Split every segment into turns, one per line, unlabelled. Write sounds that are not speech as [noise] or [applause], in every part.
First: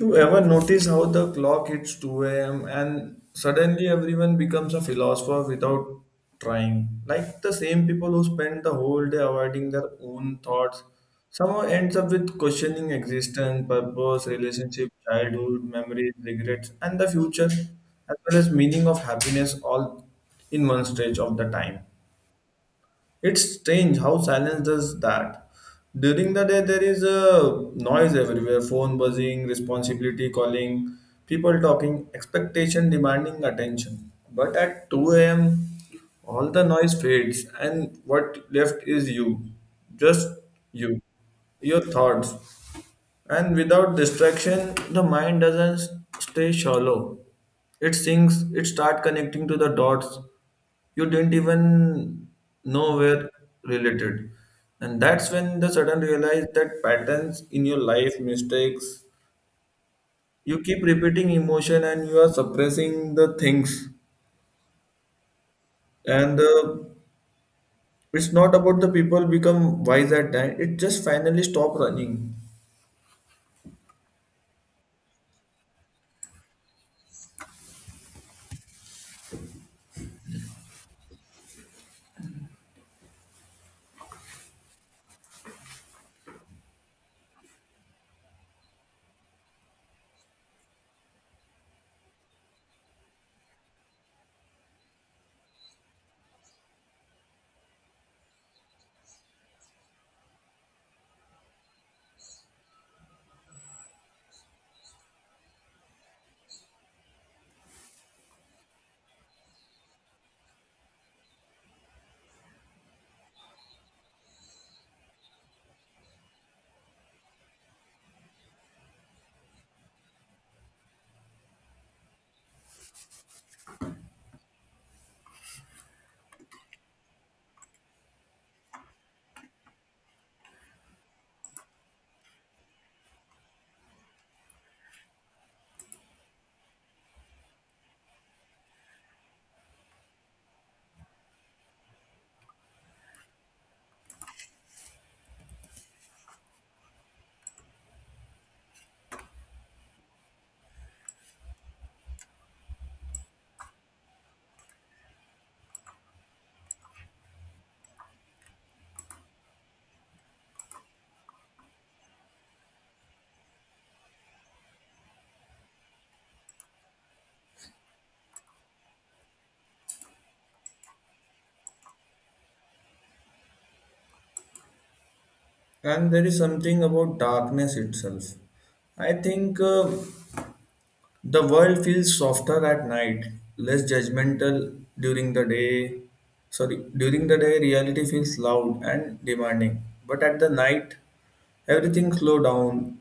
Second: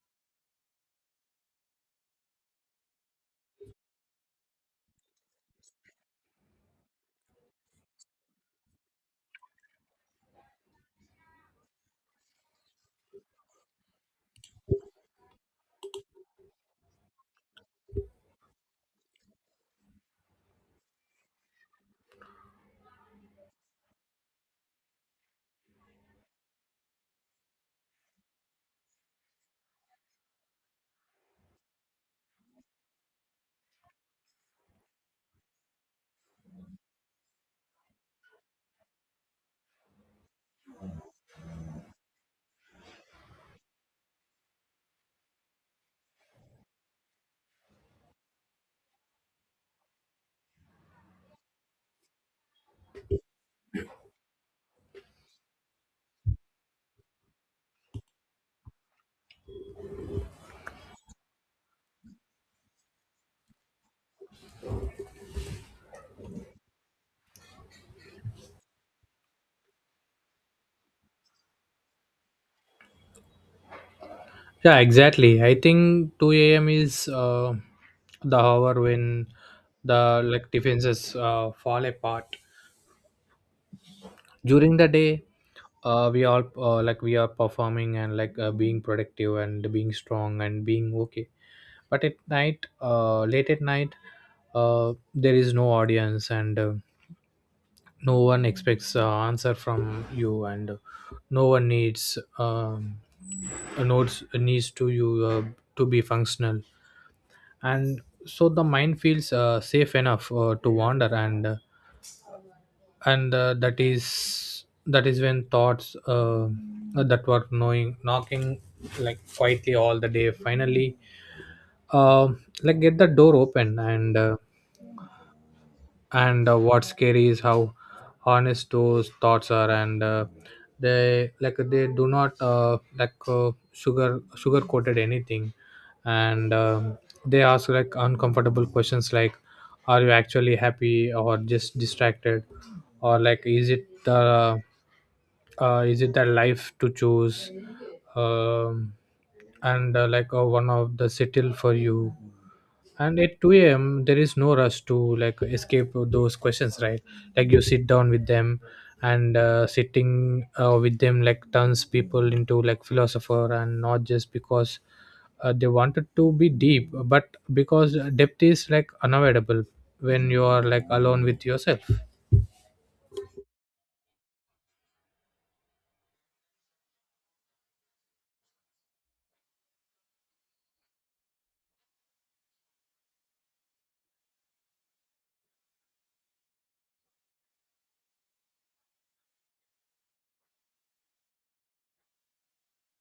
You ever notice how the clock hits 2 a.m. and suddenly everyone becomes a philosopher without trying? Like the same people who spend the whole day avoiding their own thoughts, somehow ends up with questioning existence, purpose, relationship, childhood, memories, regrets, and the future, as well as meaning of happiness all in one stage of the time. It's strange how silence does that. During the day, there is a noise everywhere, phone buzzing, responsibility calling, people talking, expectation demanding attention. But at 2 a.m., all the noise fades, and what left is you, just you, your thoughts. And without distraction, the mind doesn't stay shallow. It sinks, it starts connecting to the dots you didn't even know were related. And that's when the sudden realize that patterns in your life, mistakes, you keep repeating emotion and you are suppressing the things. And it's not about the people become wise at time. It just finally stop running.
Yeah, exactly. I think 2 a.m. is the hour when the like defenses fall apart. During the day, we all like we are performing and like being productive and being strong and being okay. But at night, late at night, there is no audience and no one expects answer from you and no one needs notes needs to you to be functional and so the mind feels safe enough to wander and that is when thoughts that were knowing knocking like quietly all the day finally like get the door open and what's scary is how honest those thoughts are and they like they do not like sugar coated anything and they ask like uncomfortable questions like are you actually happy or just distracted or like is it the life to choose um, and like one of the settle for you and at 2 a.m there is no rush to like escape those questions, right? Like you sit down with them and sitting with them like turns people into like philosopher and not just because they wanted to be deep but because depth is like unavoidable when you are like alone with yourself.
And there is something about darkness itself. I think the world feels softer at night, less judgmental during the day. Sorry, during the day, reality feels loud and demanding. But at the night, everything slow down.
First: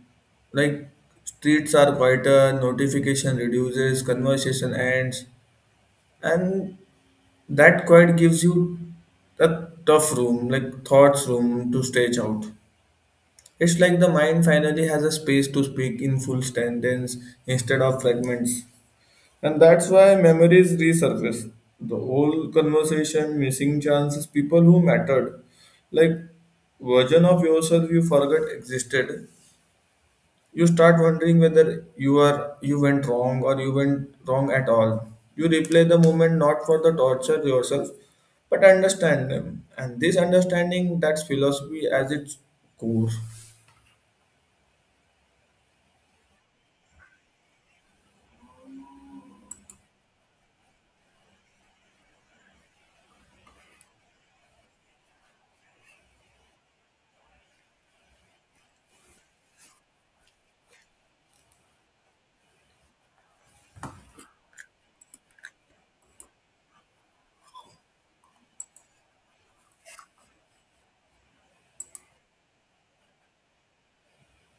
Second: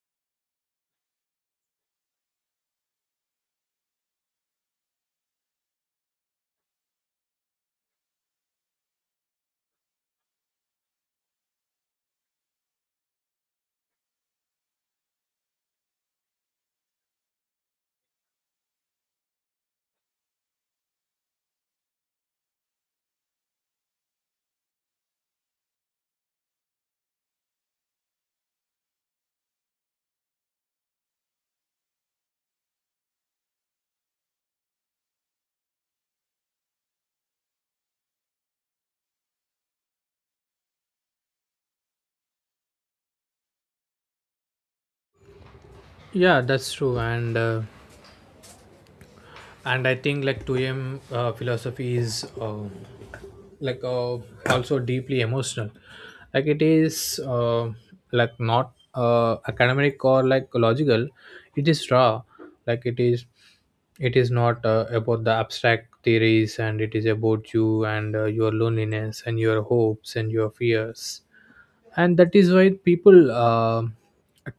Like, streets are quieter, notification reduces, conversation ends, and that quiet gives you a tough room, like thoughts room to stretch out. It's like the mind finally has a space to speak in full sentence instead of fragments. And that's why memories resurface. The old conversation, missing chances, people who mattered, like version of yourself you forgot existed. You start wondering whether you went wrong or you went wrong at all. You replay the moment not for the torture yourself, but understand them. And this understanding, that's philosophy as its core.
Yeah, that's true, and I think like 2m philosophy is like also deeply emotional. Like it is like not academic or like logical, it is raw. Like it is not about the abstract theories, and it is about you and your loneliness and your hopes and your fears. And that is why people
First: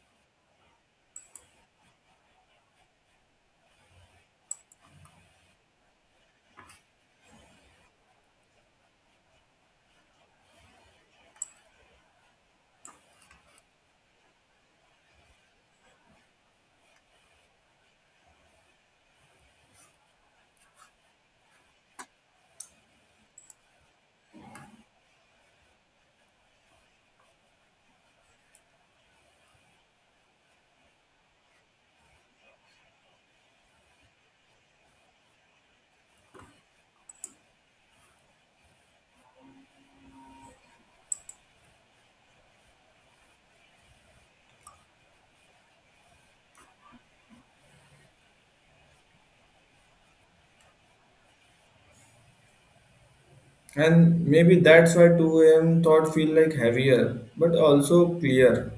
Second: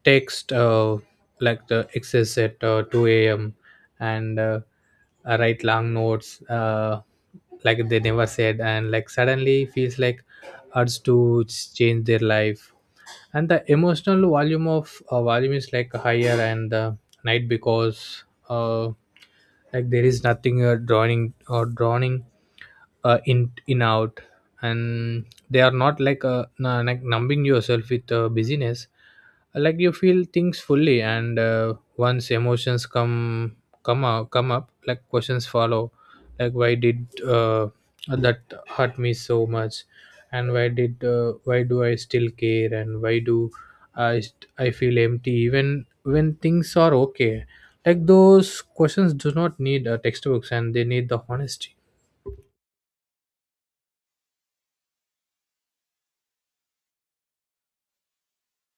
text like the excess at 2 a.m and write long notes like they never said and like suddenly feels like urge to change their life. And the emotional volume of volume is like higher and the night because like there is nothing drawing or drawing in out, and they are not like like numbing yourself with busyness. Like you feel things fully and once emotions come up, like questions follow. Like why did that hurt me so much? And why did why do I still care? And why do I feel empty even when things are okay? Like those questions do not need textbooks, and they need the honesty.
And maybe that's why 2 a.m. thought feel like heavier, but also clear.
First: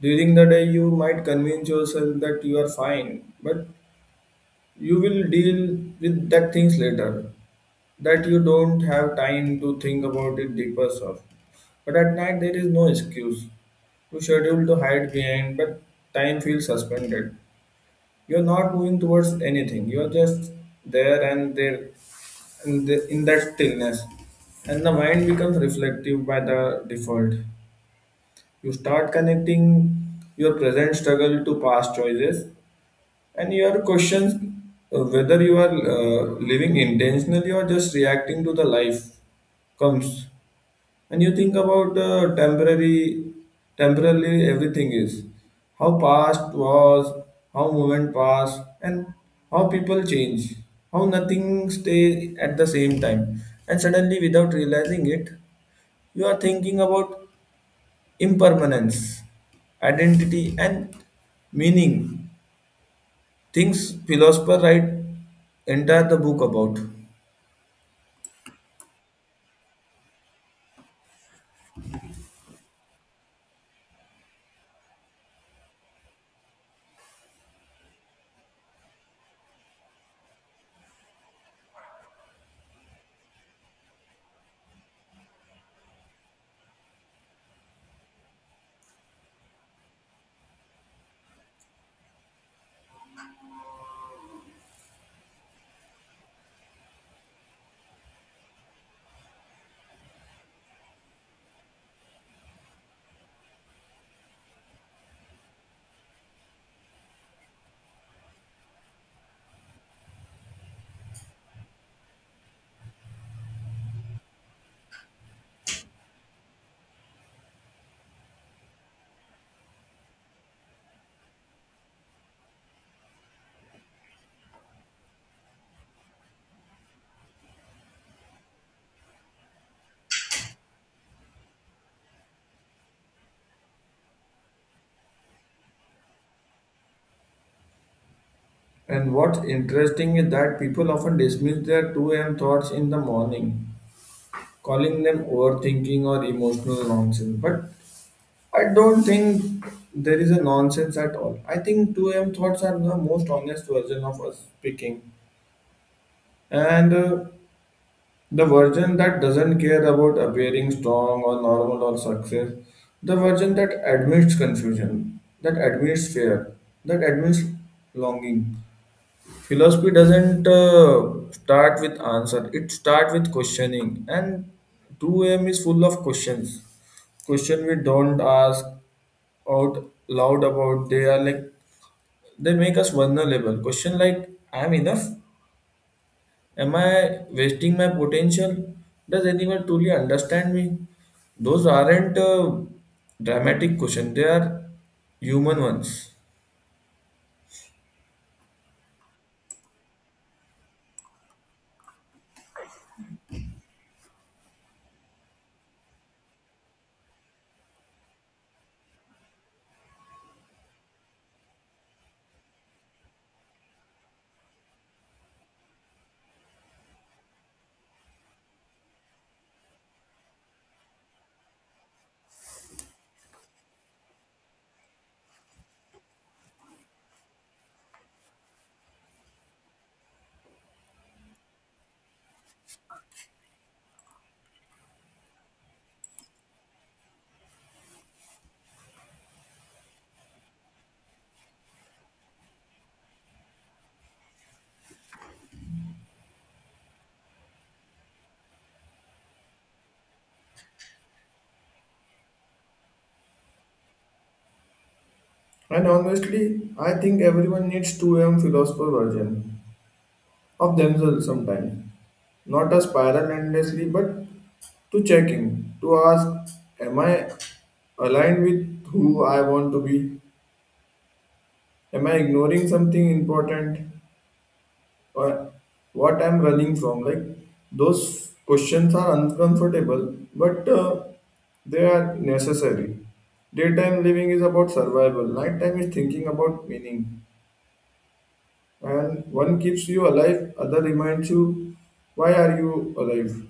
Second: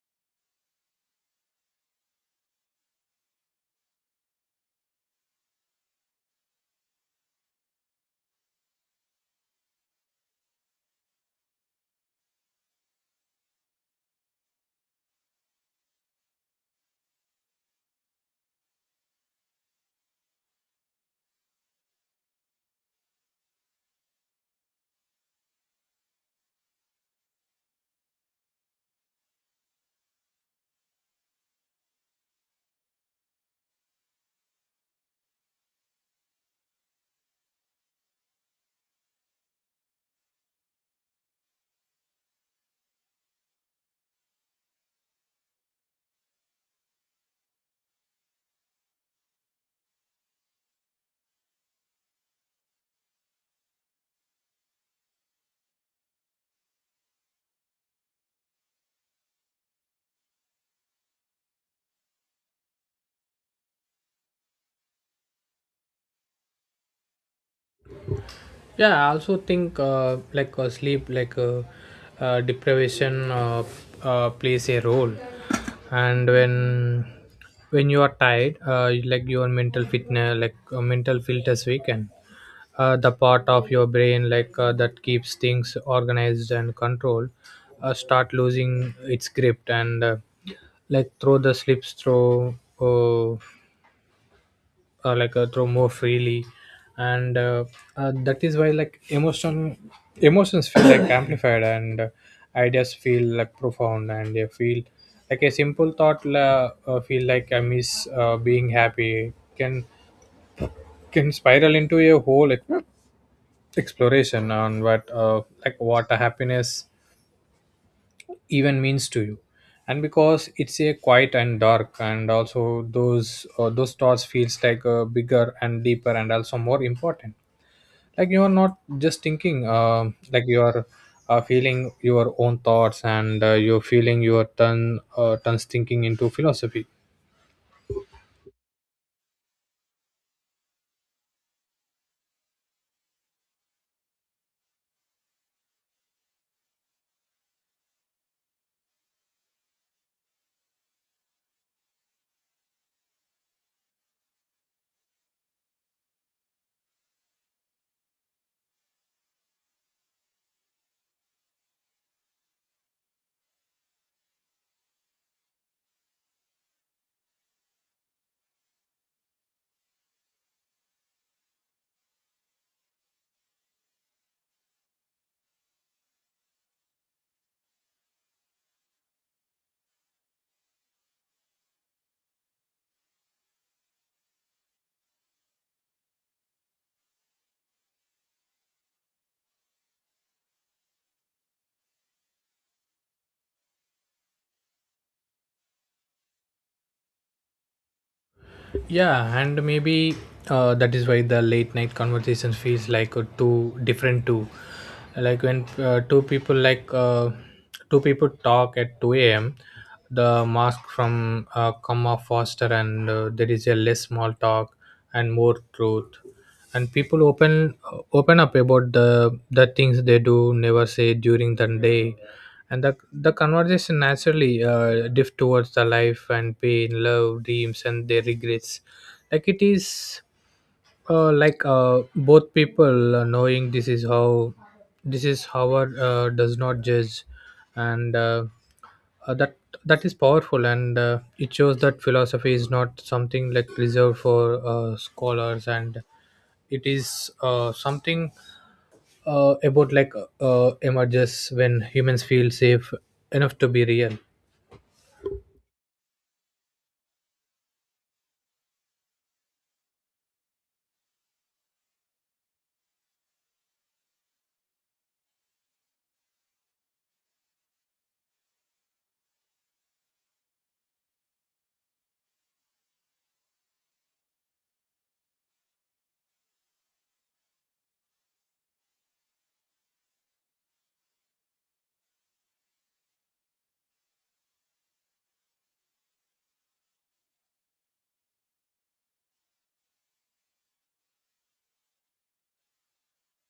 During the day, you might convince yourself that you are fine, but you will deal with that things later. That you don't have time to think about it deeper stuff. But at night, there is no excuse. You schedule to hide behind, but time feels suspended. You're not moving towards anything. You're just there, and there in that stillness. And the mind becomes reflective by the default. You start connecting your present struggle to past choices, and your questions whether you are living intentionally or just reacting to the life comes. And you think about temporarily everything is, how past was, how moment passed, and how people change, how nothing stay at the same time, and suddenly without realizing it, you are thinking about impermanence, identity, and meaning. Things philosopher write entire the book about.
Yeah, I also think like sleep like deprivation plays a role. And when you are tired like your mental fitness like mental filters weaken. The part of your brain like that keeps things organized and controlled start losing its grip and like throw the slips throw uh, like throw more freely, and that is why like emotion emotions feel like [coughs] amplified, and ideas feel like profound, and they feel like a simple thought la, feel like I miss being happy, can spiral into a whole like exploration on what like what a happiness even means to you. And because it's a quiet and dark, and also those thoughts feels like bigger and deeper and also more important. Like you are not just thinking, like you are feeling your own thoughts and you're feeling your turn turns thinking into philosophy.
And what's interesting is that people often dismiss their 2 a.m. thoughts in the morning, calling them overthinking or emotional nonsense. But I don't think there is a nonsense at all. I think 2 a.m. thoughts are the most honest version of us speaking. And the version that doesn't care about appearing strong or normal or success, the version that admits confusion, that admits fear, that admits longing. Philosophy doesn't start with answer, it starts with questioning, and 2 a.m. is full of questions, question we don't ask out loud about. They are like, they make us vulnerable. Question like, I am enough? Am I wasting my potential? Does anyone truly understand me? Those aren't dramatic questions, they are human ones.
Yeah, and maybe that is why the late night conversation feels like two different two. Like when two people like two people talk at two a.m., the mask from come off faster, and there is a less small talk and more truth. And people open up about the things they do never say during the day, and the conversation naturally drift towards the life and pain, love, dreams, and their regrets. Like it is like both people knowing this is how our does not judge, and uh, that that is powerful, and it shows that philosophy is not something like reserved for scholars, and it is something about like emerges when humans feel safe enough to be real.
And honestly, I think everyone needs 2M philosopher version of themselves sometimes. Not a spiral endlessly, but to check in, to ask, am I aligned with who I want to be? Am I ignoring something important? Or what I'm running from? Like, those questions are uncomfortable, but they are necessary. Daytime living is about survival, nighttime is thinking about meaning. And one keeps you alive, other reminds you why are you alive.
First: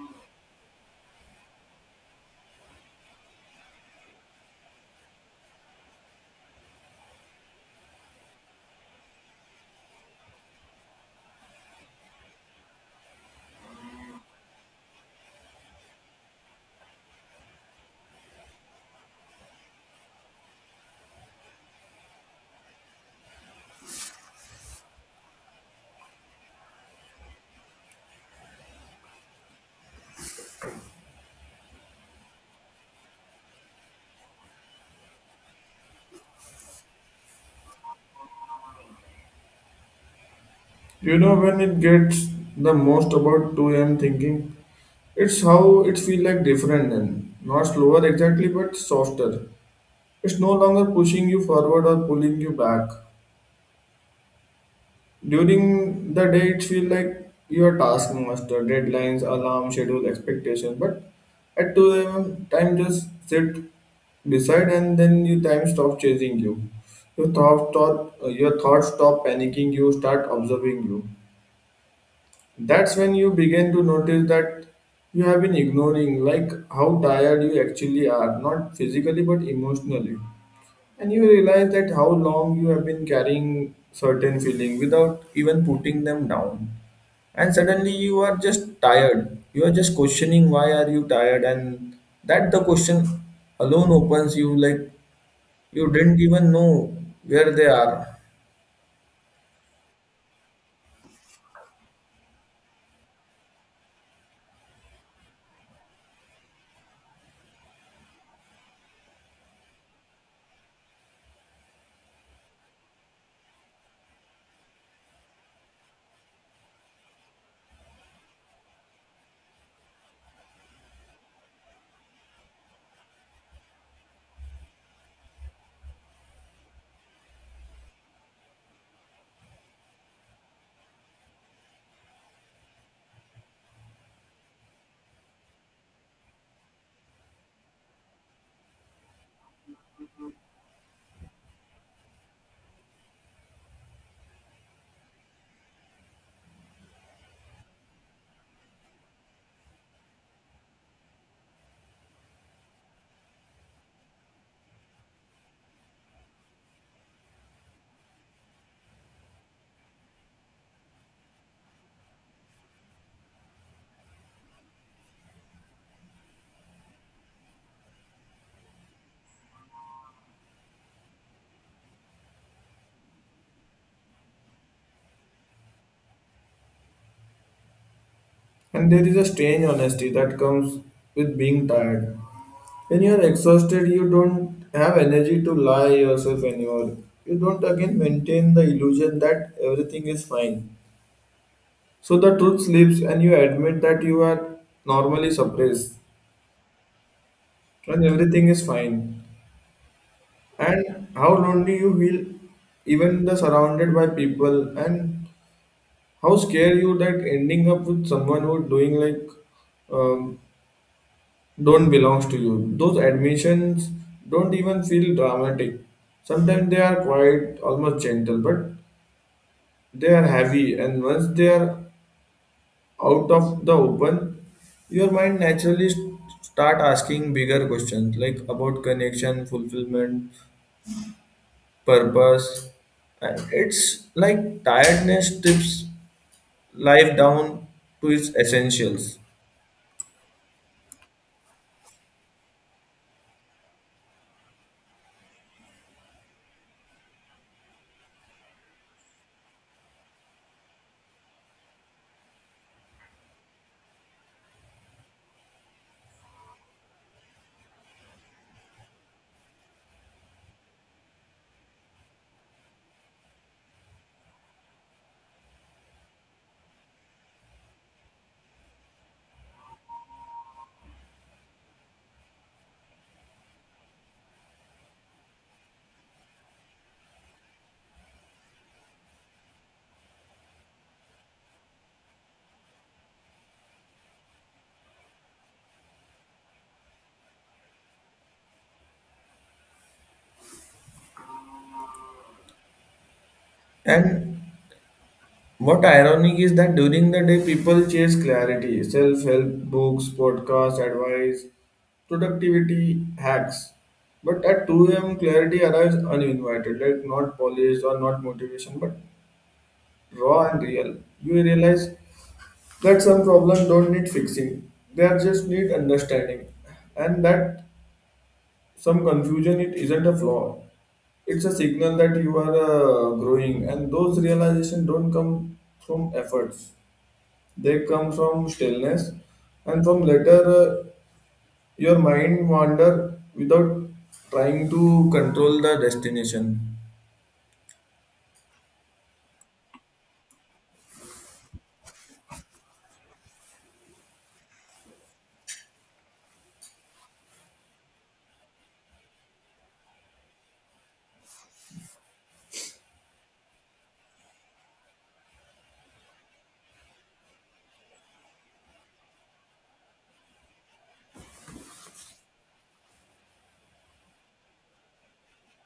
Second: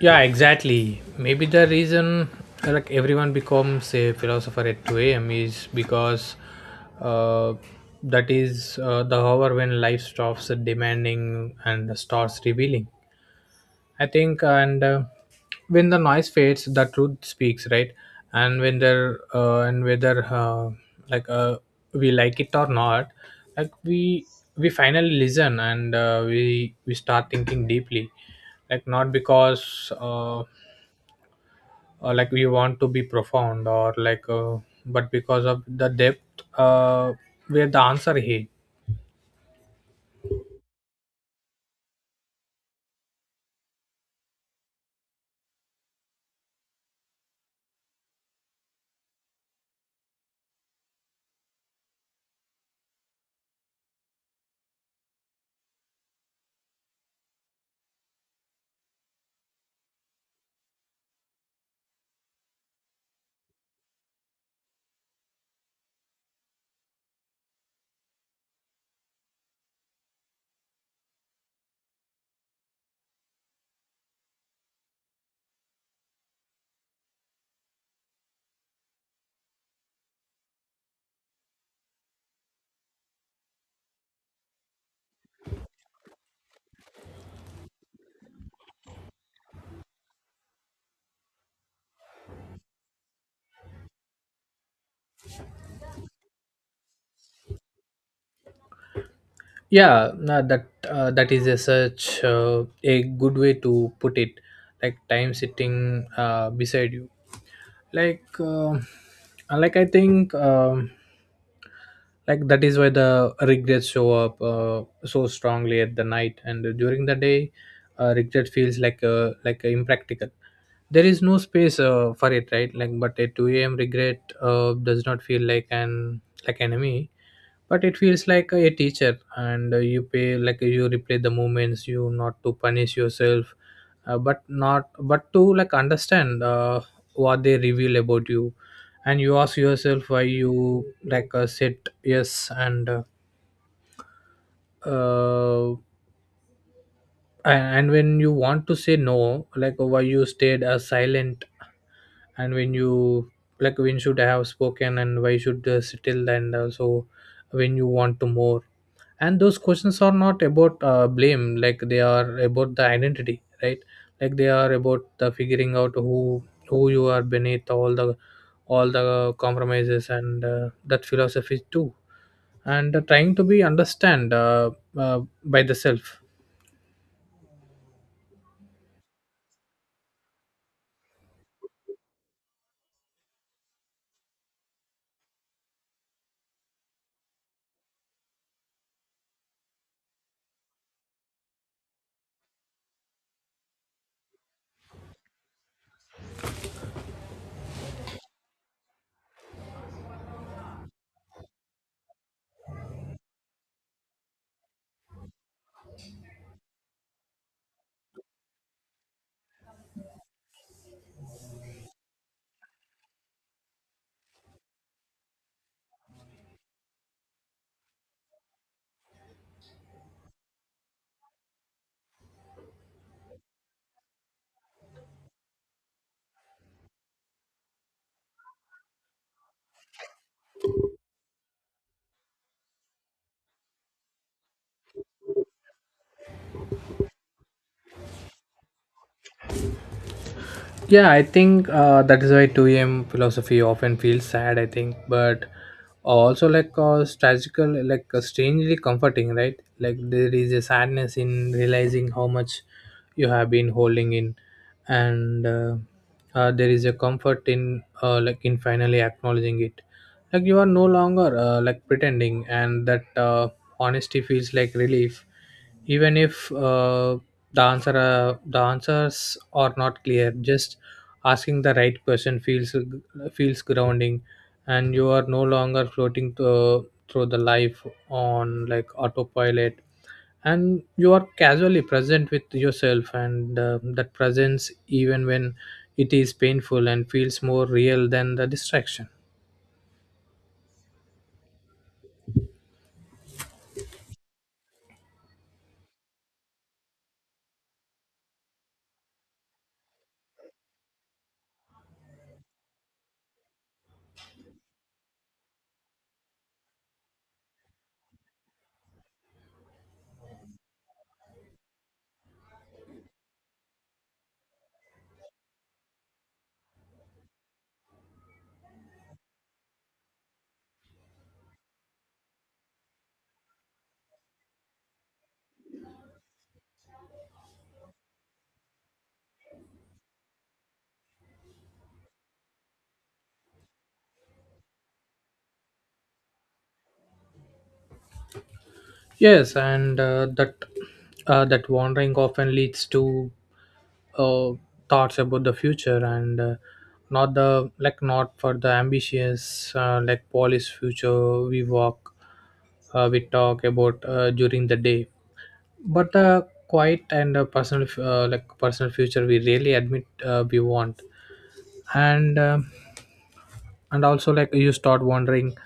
Yeah, exactly. Maybe the reason like everyone becomes a philosopher at 2 a.m. is because uh, that is the hour when life stops demanding and starts revealing. I think, and when the noise fades, the truth speaks, right? And when there and whether like we like it or not, like we finally listen, and we start thinking deeply, like not because like we want to be profound or like but because of the depth uh, where the answer he.
You know when it gets the most about 2 a.m. thinking, it's how it feel like different then. Not slower exactly, but softer. It's no longer pushing you forward or pulling you back. During the day it feel like your taskmaster, deadlines, alarm, schedule, expectation. But at 2 a.m. time just sit beside, and then your time stop chasing you. Your thoughts stop panicking you, start observing you. That's when you begin to notice that you have been ignoring, like how tired you actually are, not physically but emotionally. And you realize that how long you have been carrying certain feeling without even putting them down. And suddenly you are just tired. You are just questioning why are you tired, and that the question alone opens you, like you didn't even know where they are.
Yeah, no, that that is a such a good way to put it, like time sitting beside you, like uh, like I think, like that is why the regrets show up so strongly at the night. And during the day regret feels like impractical, there is no space for it, right? Like but at 2 a.m regret does not feel like an like enemy, but it feels like a teacher. And you pay like you replay the moments, you not to punish yourself, but not but to like understand what they reveal about you. And you ask yourself why you like said yes, uh, and when you want to say no, like why you stayed silent, and when you like when should I have spoken, and why should still, and also when you want to more. And those questions are not about blame, like they are about the identity, right? Like they are about the figuring out who you are beneath all the compromises, and that philosophy too, and trying to be understand by the self.
And there is a strange honesty that comes with being tired. When you are exhausted, you don't have energy to lie yourself anymore. You don't again maintain the illusion that everything is fine. So the truth slips, and you admit that you are normally suppressed when everything is fine. And how lonely you feel, even the surrounded by people, and how scared you that ending up with someone who doing like, um, don't belongs to you. Those admissions don't even feel dramatic. Sometimes they are quite almost gentle, but they are heavy. And once they are out of the open, your mind naturally start asking bigger questions like about connection, fulfillment, purpose. And it's like tiredness strips life down to its essentials.
Yeah, I think that is why 2 a.m. philosophy often feels sad, I think, but also like strategical, like strangely comforting, right? Like there is a sadness in realizing how much you have been holding in, and there is a comfort in like in finally acknowledging it. Like you are no longer like pretending, and that honesty feels like relief, even if the answer the answers are not clear. Just asking the right person feels grounding, and you are no longer floating to, through the life on like autopilot, and you are casually present with yourself, and that presence, even when it is painful, and feels more real than the distraction.
And what ironic is that during the day people chase clarity, self-help books, podcasts, advice, productivity hacks. But at 2 a.m. clarity arrives uninvited, like not polished or not motivation, but raw and real. You realize that some problems don't need fixing. They are just need understanding. And that some confusion, it isn't a flaw. It's a signal that you are growing, and those realizations don't come from efforts. They come from stillness and from later, your mind wander without trying to control the destination.
Yes, and that that wandering often leads to uh, thoughts about the future, and not the like not for the ambitious like Paul's future we walk we talk about during the day, but the quiet and personal like personal future we really admit we want. And and also like you start wondering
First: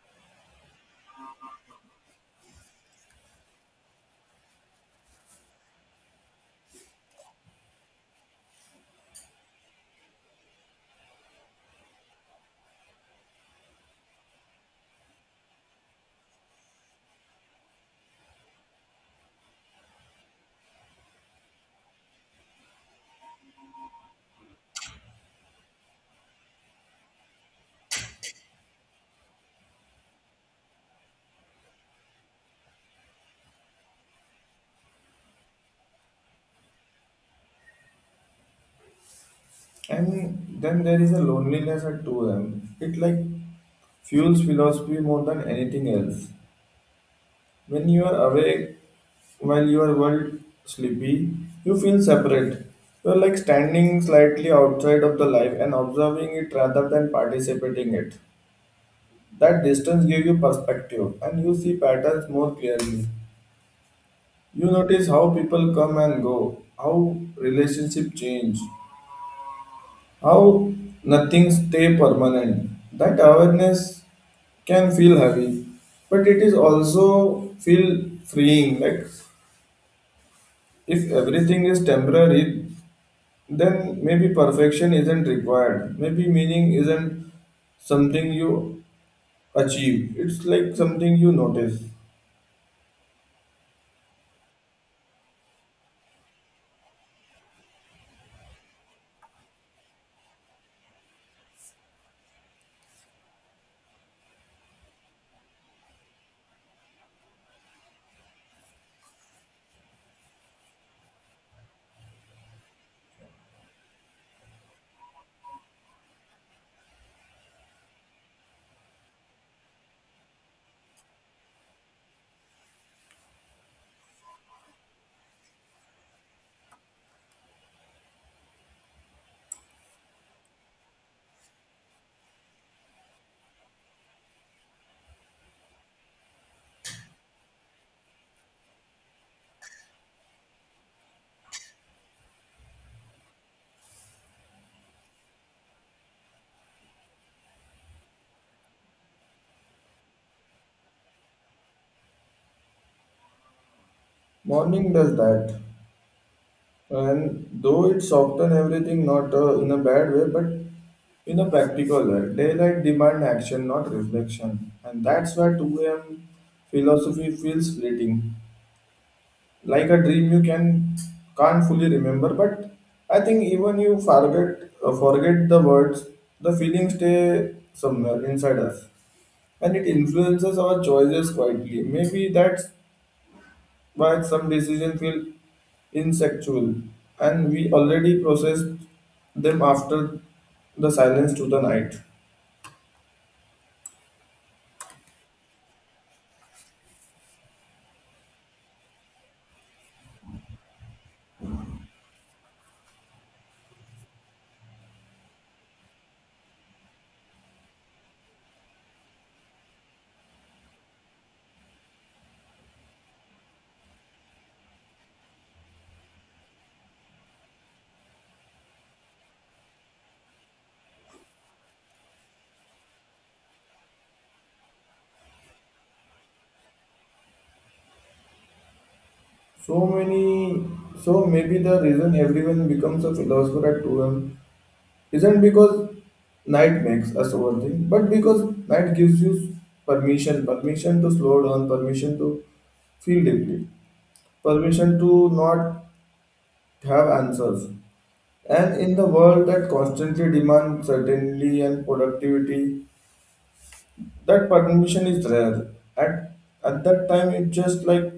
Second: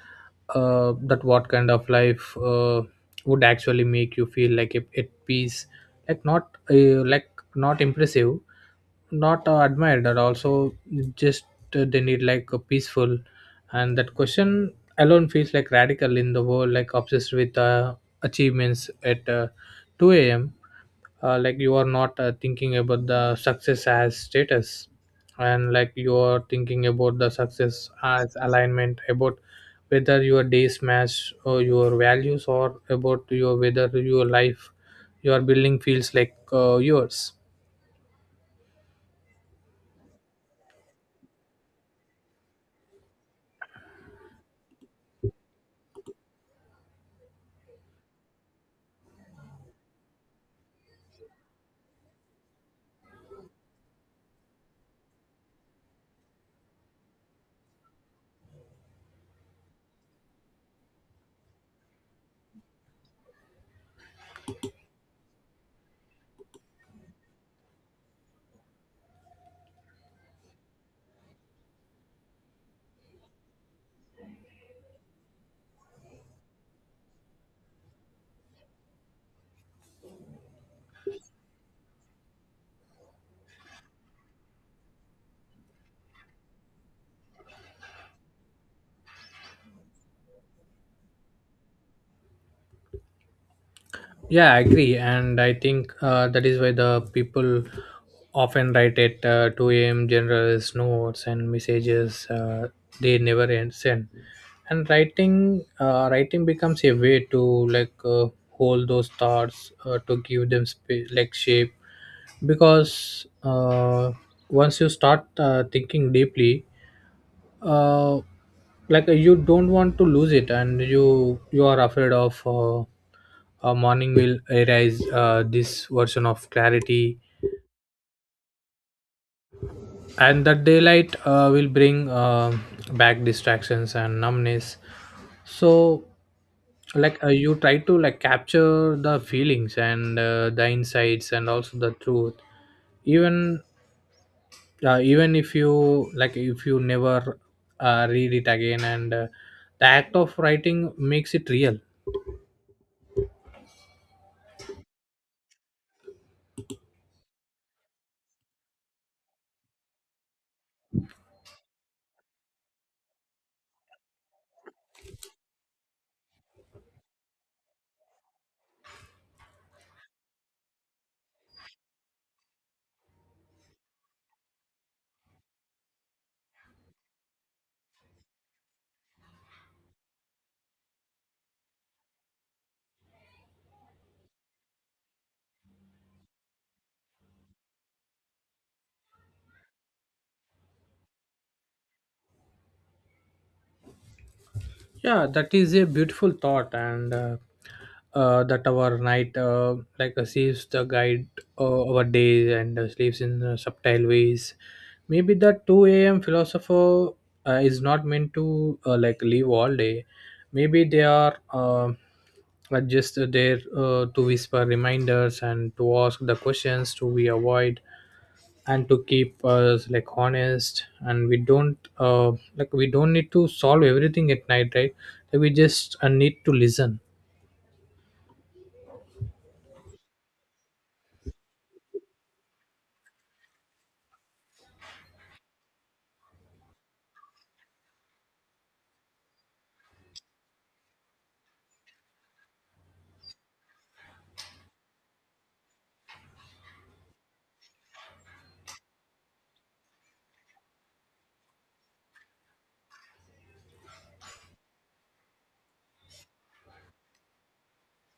that what kind of life would actually make you feel like it at peace, like not impressive, not admired, and also just they need like a peaceful. And that question alone feels like radical in the world like obsessed with achievements at 2 a.m like you are not thinking about the success as status, and like you are thinking about the success as alignment about whether your days match or your values or about your whether your life you are building feels like yours.
And then there is a loneliness at 2 am. It like fuels philosophy more than anything else. When you are awake while your world sleepy, you feel separate. You are like standing slightly outside of the life and observing it rather than participating it. That distance gives you perspective, and you see patterns more clearly. You notice how people come and go, how relationship change, how nothing stay permanent. That awareness can feel heavy, but it is also feel freeing. Like, if everything is temporary, then maybe perfection isn't required. Maybe meaning isn't something you achieve. It's like something you notice.
Yeah, I agree, and I think that is why the people often write at 2 a.m. generals notes and messages they never send. And writing, writing becomes a way to like hold those thoughts to give them space, like shape, because once you start thinking deeply, uh, like you don't want to lose it, and you are afraid of. A morning will arise this version of clarity, and that daylight will bring back distractions and numbness. So like you try to like capture the feelings and the insights and also the truth, even even if you like if you never read it again. And the act of writing makes it real.
Morning does that. And though it soften everything, not in a bad way but in a practical way. Daylight demand action, not reflection, and that's why 2 a.m. philosophy feels fleeting, like a dream you can't fully remember. But I think even you forget the words, the feelings stay somewhere inside us, and it influences our choices quietly. Maybe that's, but some decisions feel insectual, and we already processed them after the silence to the night.
Yeah, that is a beautiful thought, and that our night like receives the guide our days and sleeps in subtle ways. Maybe that two a.m. philosopher is not meant to like live all day. Maybe they are just there to whisper reminders and to ask the questions to we avoid, and to keep us like honest, and we don't we don't need to solve everything at night, right? Like, we just need to listen.
So many, so maybe the reason everyone becomes a philosopher at 2 a.m. isn't because night makes us overthink, but because night gives you permission, permission to slow down, permission to feel deeply, permission to not have answers. And in the world that constantly demands certainty and productivity, that permission is rare. At at that time it's just like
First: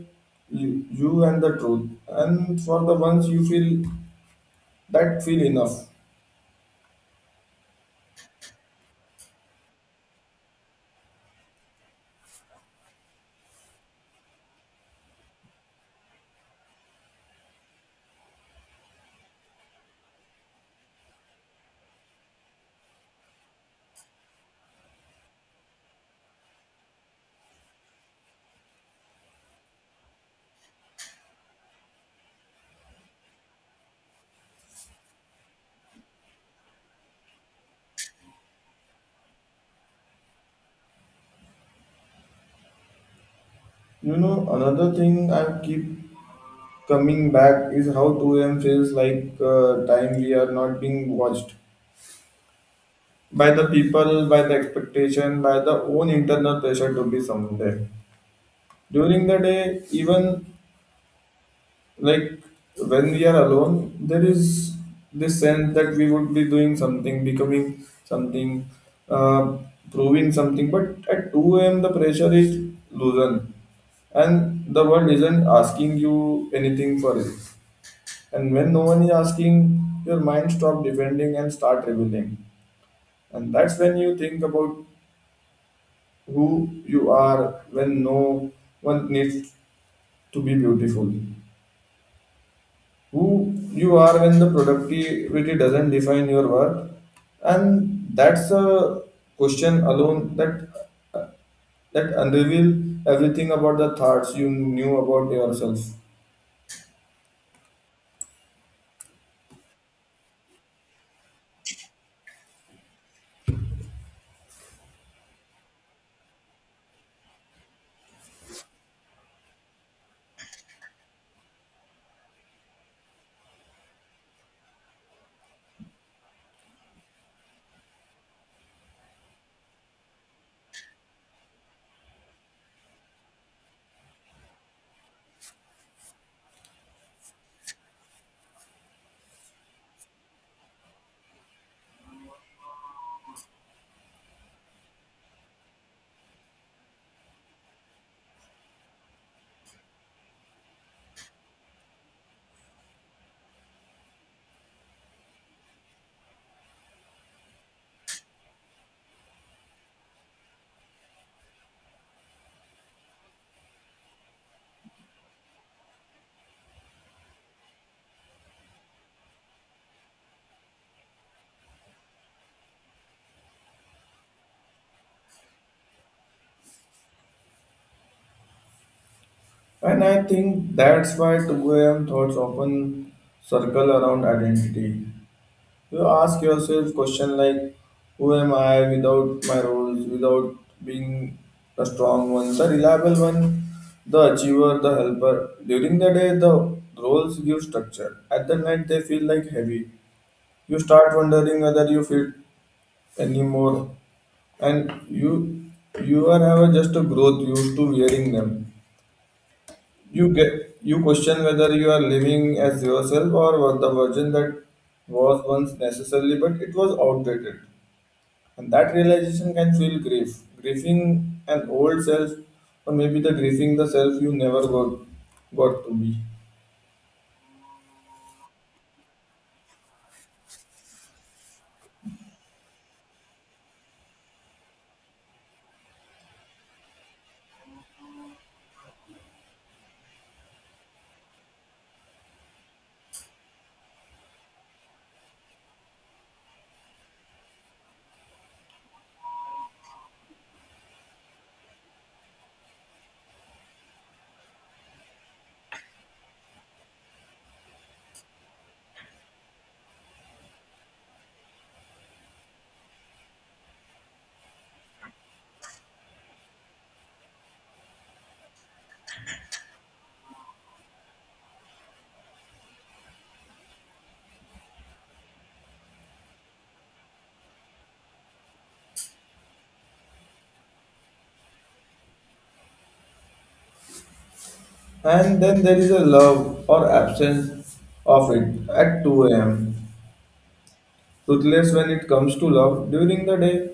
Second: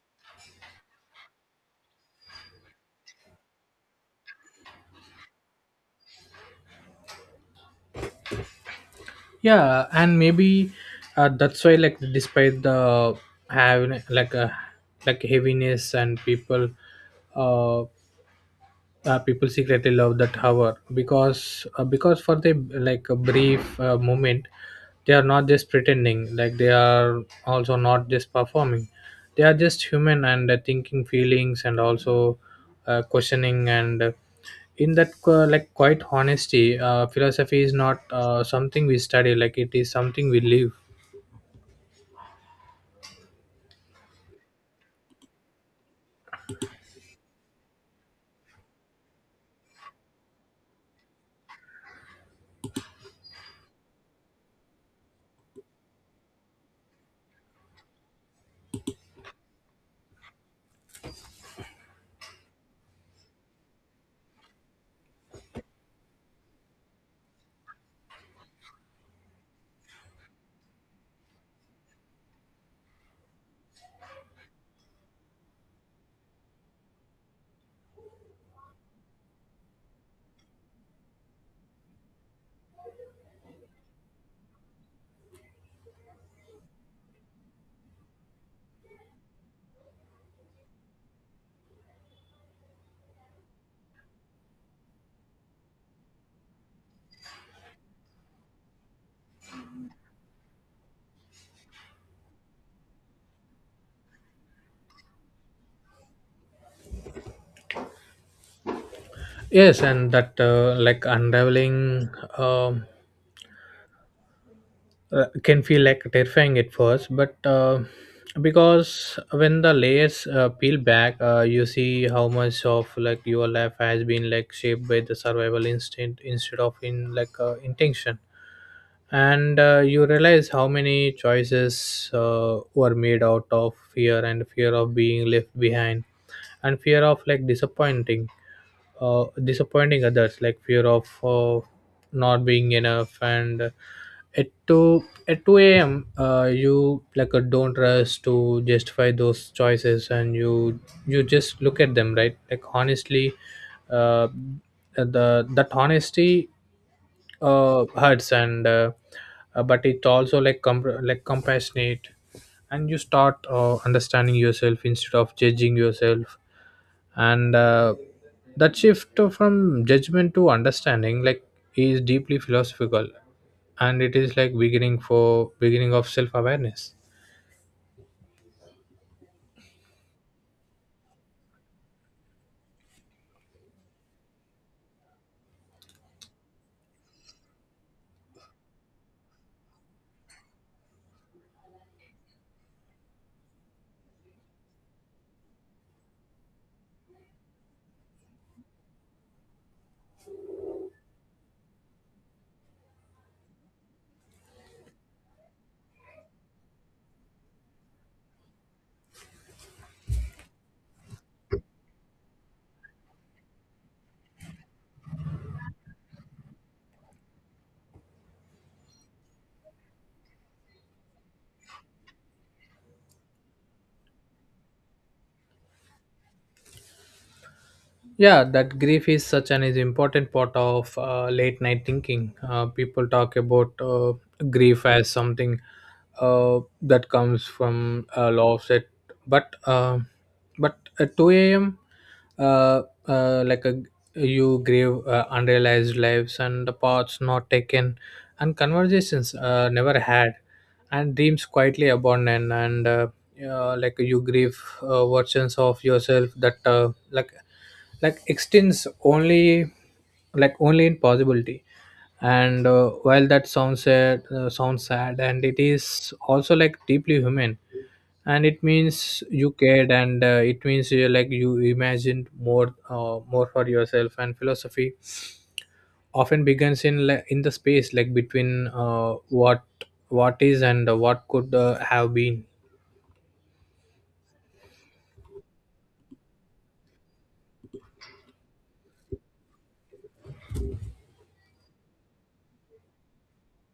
you and the truth, and for the ones you feel, that feel enough.
Yeah, and maybe that's why, like, despite the having like a like heaviness and people uh people secretly love that hour because for the like a brief moment, they are not just pretending, like they are also not just performing. They are just human and thinking feelings, and also questioning, and in that like quite honesty, philosophy is not something we study, like it is something we live.
You know, another thing I keep coming back is how 2 a.m. feels like, time we are not being watched, by the people, by the expectation, by the own internal pressure to be someone there during the day. Even like, when we are alone, there is this sense that we would be doing something, becoming something, uh, proving something. But at 2 a.m the pressure is loosened, and the world isn't asking you anything for it, and when no one is asking, your mind stop defending and start revealing. And that's when you think about who you are when no one needs to be beautiful, who you are when the productivity doesn't define your worth. And that's a question alone, that unreveal everything about the thoughts you knew about yourself.
Yes, and that like unraveling um can feel like terrifying at first, but because when the layers peel back, you see how much of like your life has been like shaped by the survival instinct instead of in like intention. And you realize how many choices were made out of fear, and fear of being left behind, and fear of like disappointing, disappointing others, like fear of not being enough. And at 2 a.m., you like don't rush to justify those choices, and you just look at them, right, like honestly. Uh, the that honesty hurts and but it's also like compassionate, and you start understanding yourself instead of judging yourself. And that shift from judgment to understanding, like, is deeply philosophical, and it is like beginning of self awareness.
And I think that's why 2 a.m. thoughts often circle around identity. You ask yourself question like, who am I without my roles, without being the strong one, the reliable one, the achiever, the helper. During the day, the roles give structure. At the night, they feel like heavy. You start wondering whether you fit anymore, and you are ever just a growth used to wearing them. You question whether you are living as yourself, or what the version that was once necessarily, but it was outdated. And that realization can feel grief, grieving an old self, or maybe the grieving the self you never got to be.
Yeah, that grief is such an is important part of late night thinking. People talk about grief as something that comes from a law of set, but uh, but at 2 a.m., uh, uh, like a, you grieve unrealized lives and the paths not taken, and conversations never had, and dreams quietly abandoned. And you grieve versions of yourself that like extends only, only in possibility. And while that sounds sad, sounds sad, and it is also like deeply human, and it means you cared, and it means you imagined more, more for yourself. And philosophy often begins in like in the space, like between what is and what could have been.
And then there is a love or absence of it at 2 a.m. Ruthless when it comes to love, during the day,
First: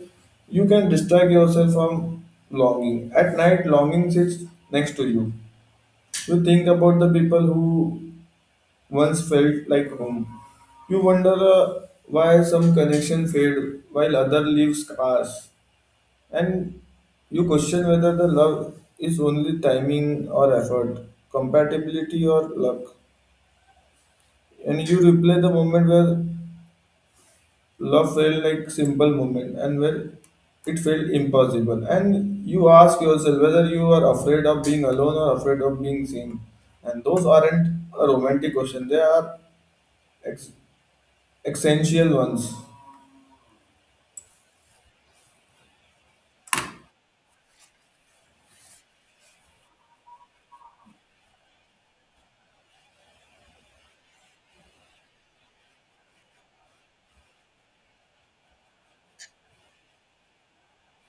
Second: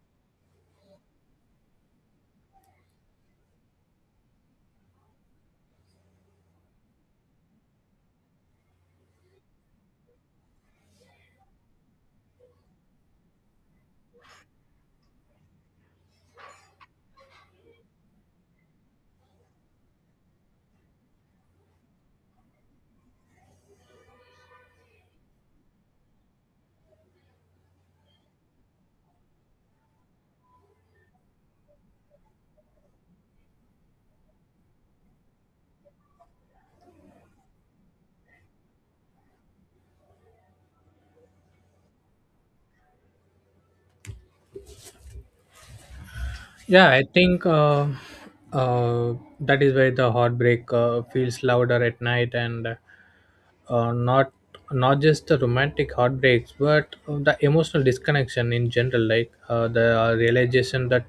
you can distract yourself from longing. At night, longing sits next to you. You think about the people who once felt like home. You wonder why some connections fade while other leaves pass. And you question whether the love is only timing or effort, compatibility or luck. And you replay the moment where love felt like simple moment, and where it felt impossible. And you ask yourself whether you are afraid of being alone or afraid of being seen. And those aren't a romantic question, they are ex- essential ones.
Yeah, I think uh, that is where the heartbreak feels louder at night, and uh, not not just the romantic heartbreaks, but the emotional disconnection in general. Like, the realization that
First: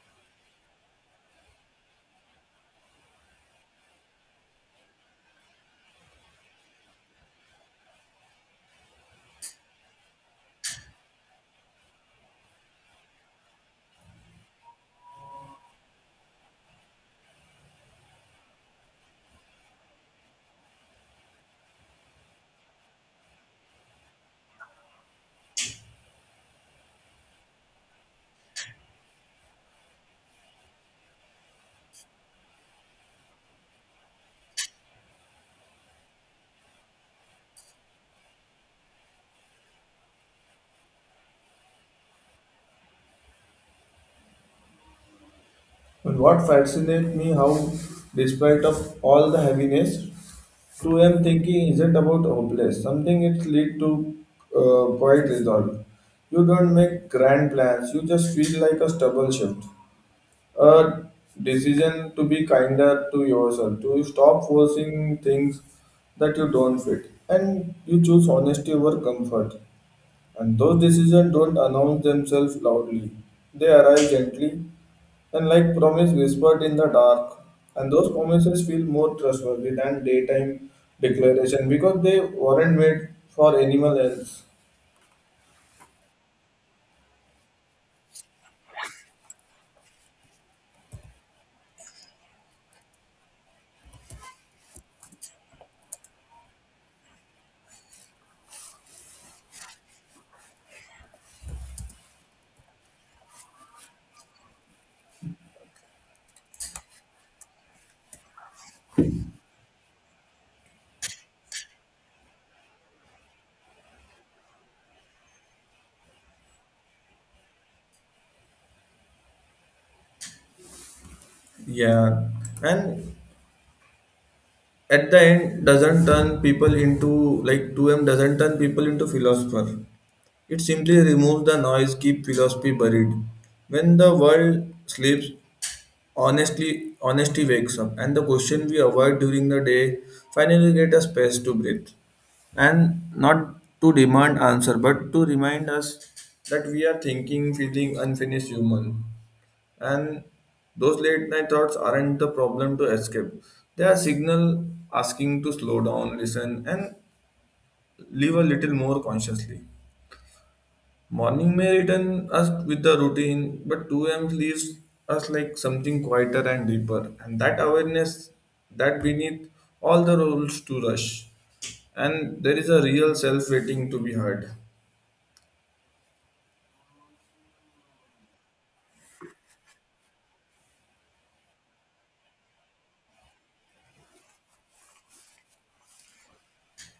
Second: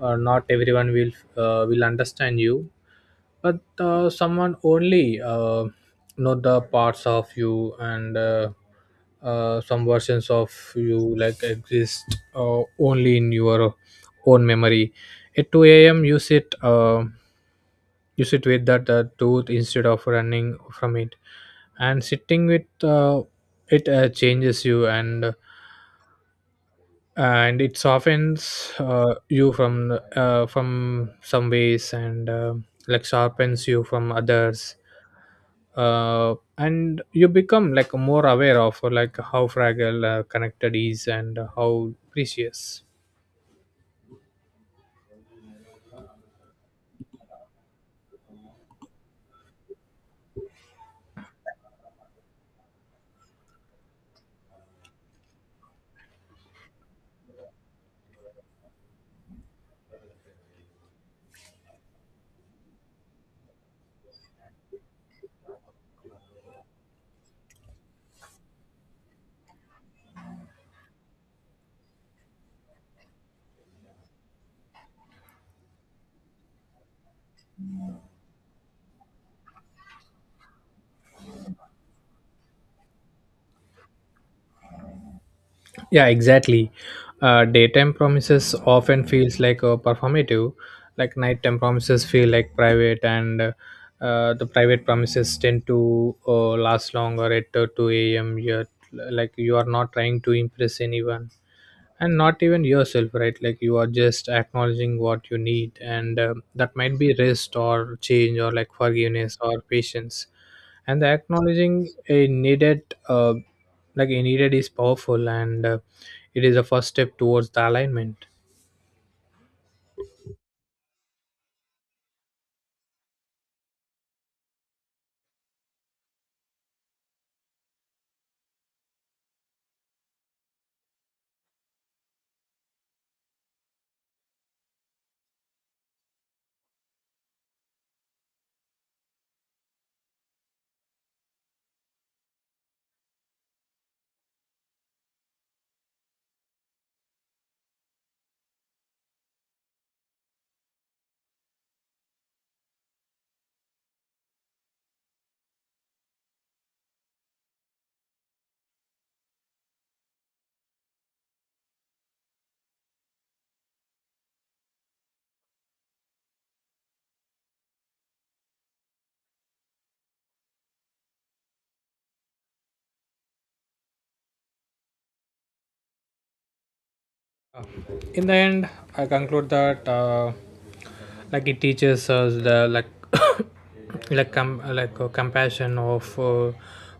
not everyone will understand you, but someone only know the parts of you. And some versions of you like exist only in your own memory. At 2 a.m., you sit with that tooth instead of running from it, and sitting with it changes you, and and it softens you from some ways, and like sharpens you from others. And you become like more aware of like how fragile connected is, and how precious.
And what fascinates me how, despite of all the heaviness, 2M thinking isn't about hopeless. Something it lead to quiet resolve. You don't make grand plans. You just feel like a stubble shift, a decision to be kinder to yourself, to stop forcing things that you don't fit, and you choose honesty over comfort. And those decisions don't announce themselves loudly. They arrive gently, and like promise whispered in the dark, and those promises feel more trustworthy than daytime declaration, because they weren't made for anyone else.
Yeah, exactly. Daytime promises often feels like a performative, like nighttime promises feel like private, and the private promises tend to last longer at 2 a.m. You're, like, you are not trying to impress anyone, and not even yourself, right? Like, you are just acknowledging what you need, and that might be rest or change or like forgiveness or patience. And the acknowledging a needed uh, like a needed is powerful, and it is a first step towards the alignment.
Yeah, and at the end doesn't turn people into, like, 2M doesn't turn people into philosopher. It simply removes the noise, keep philosophy buried. When the world sleeps, honestly, honesty wakes up, and the question we avoid during the day finally get a space to breathe, and not to demand answer, but to remind us that we are thinking, feeling unfinished human, and those late night thoughts aren't the problem to escape. They are signal asking to slow down, listen, and live a little more consciously. Morning may return us with the routine, but 2 a.m. leaves us like something quieter and deeper. And that awareness, that beneath all the rules to rush. And there is a real self waiting to be heard.
In the end, I conclude that like it teaches us the like [coughs] like compassion of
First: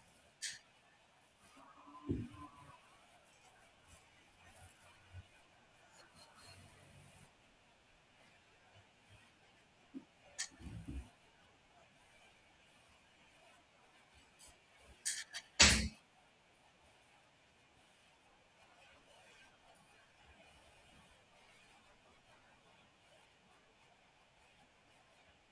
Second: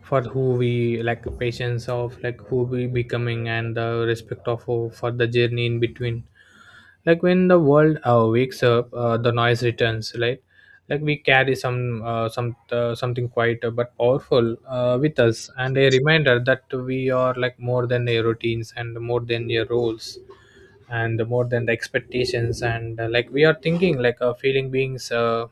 for who we, like patience of like who we becoming, and the respect of for the journey in between. Like, when the world wakes up, the noise returns, right? Like, we carry some something quite but powerful with us, and a reminder that we are like more than your routines, and more than your roles, and more than the expectations. And like we are thinking like a feeling beings,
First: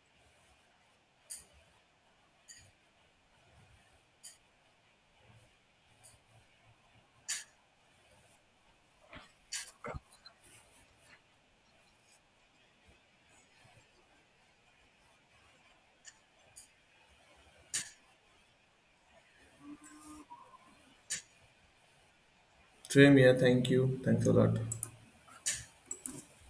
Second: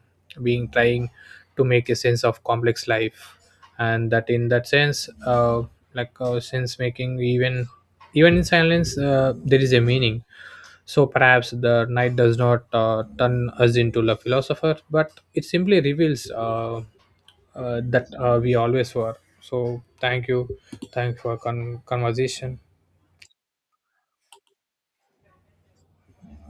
being trying to make a sense of complex life. And that in that sense, sense making, even, even in silence, there is a meaning. So perhaps the night does not turn us into a philosopher, but it simply reveals that we always were. So thank you for conversation.
Same here. Thank you. Thanks a lot.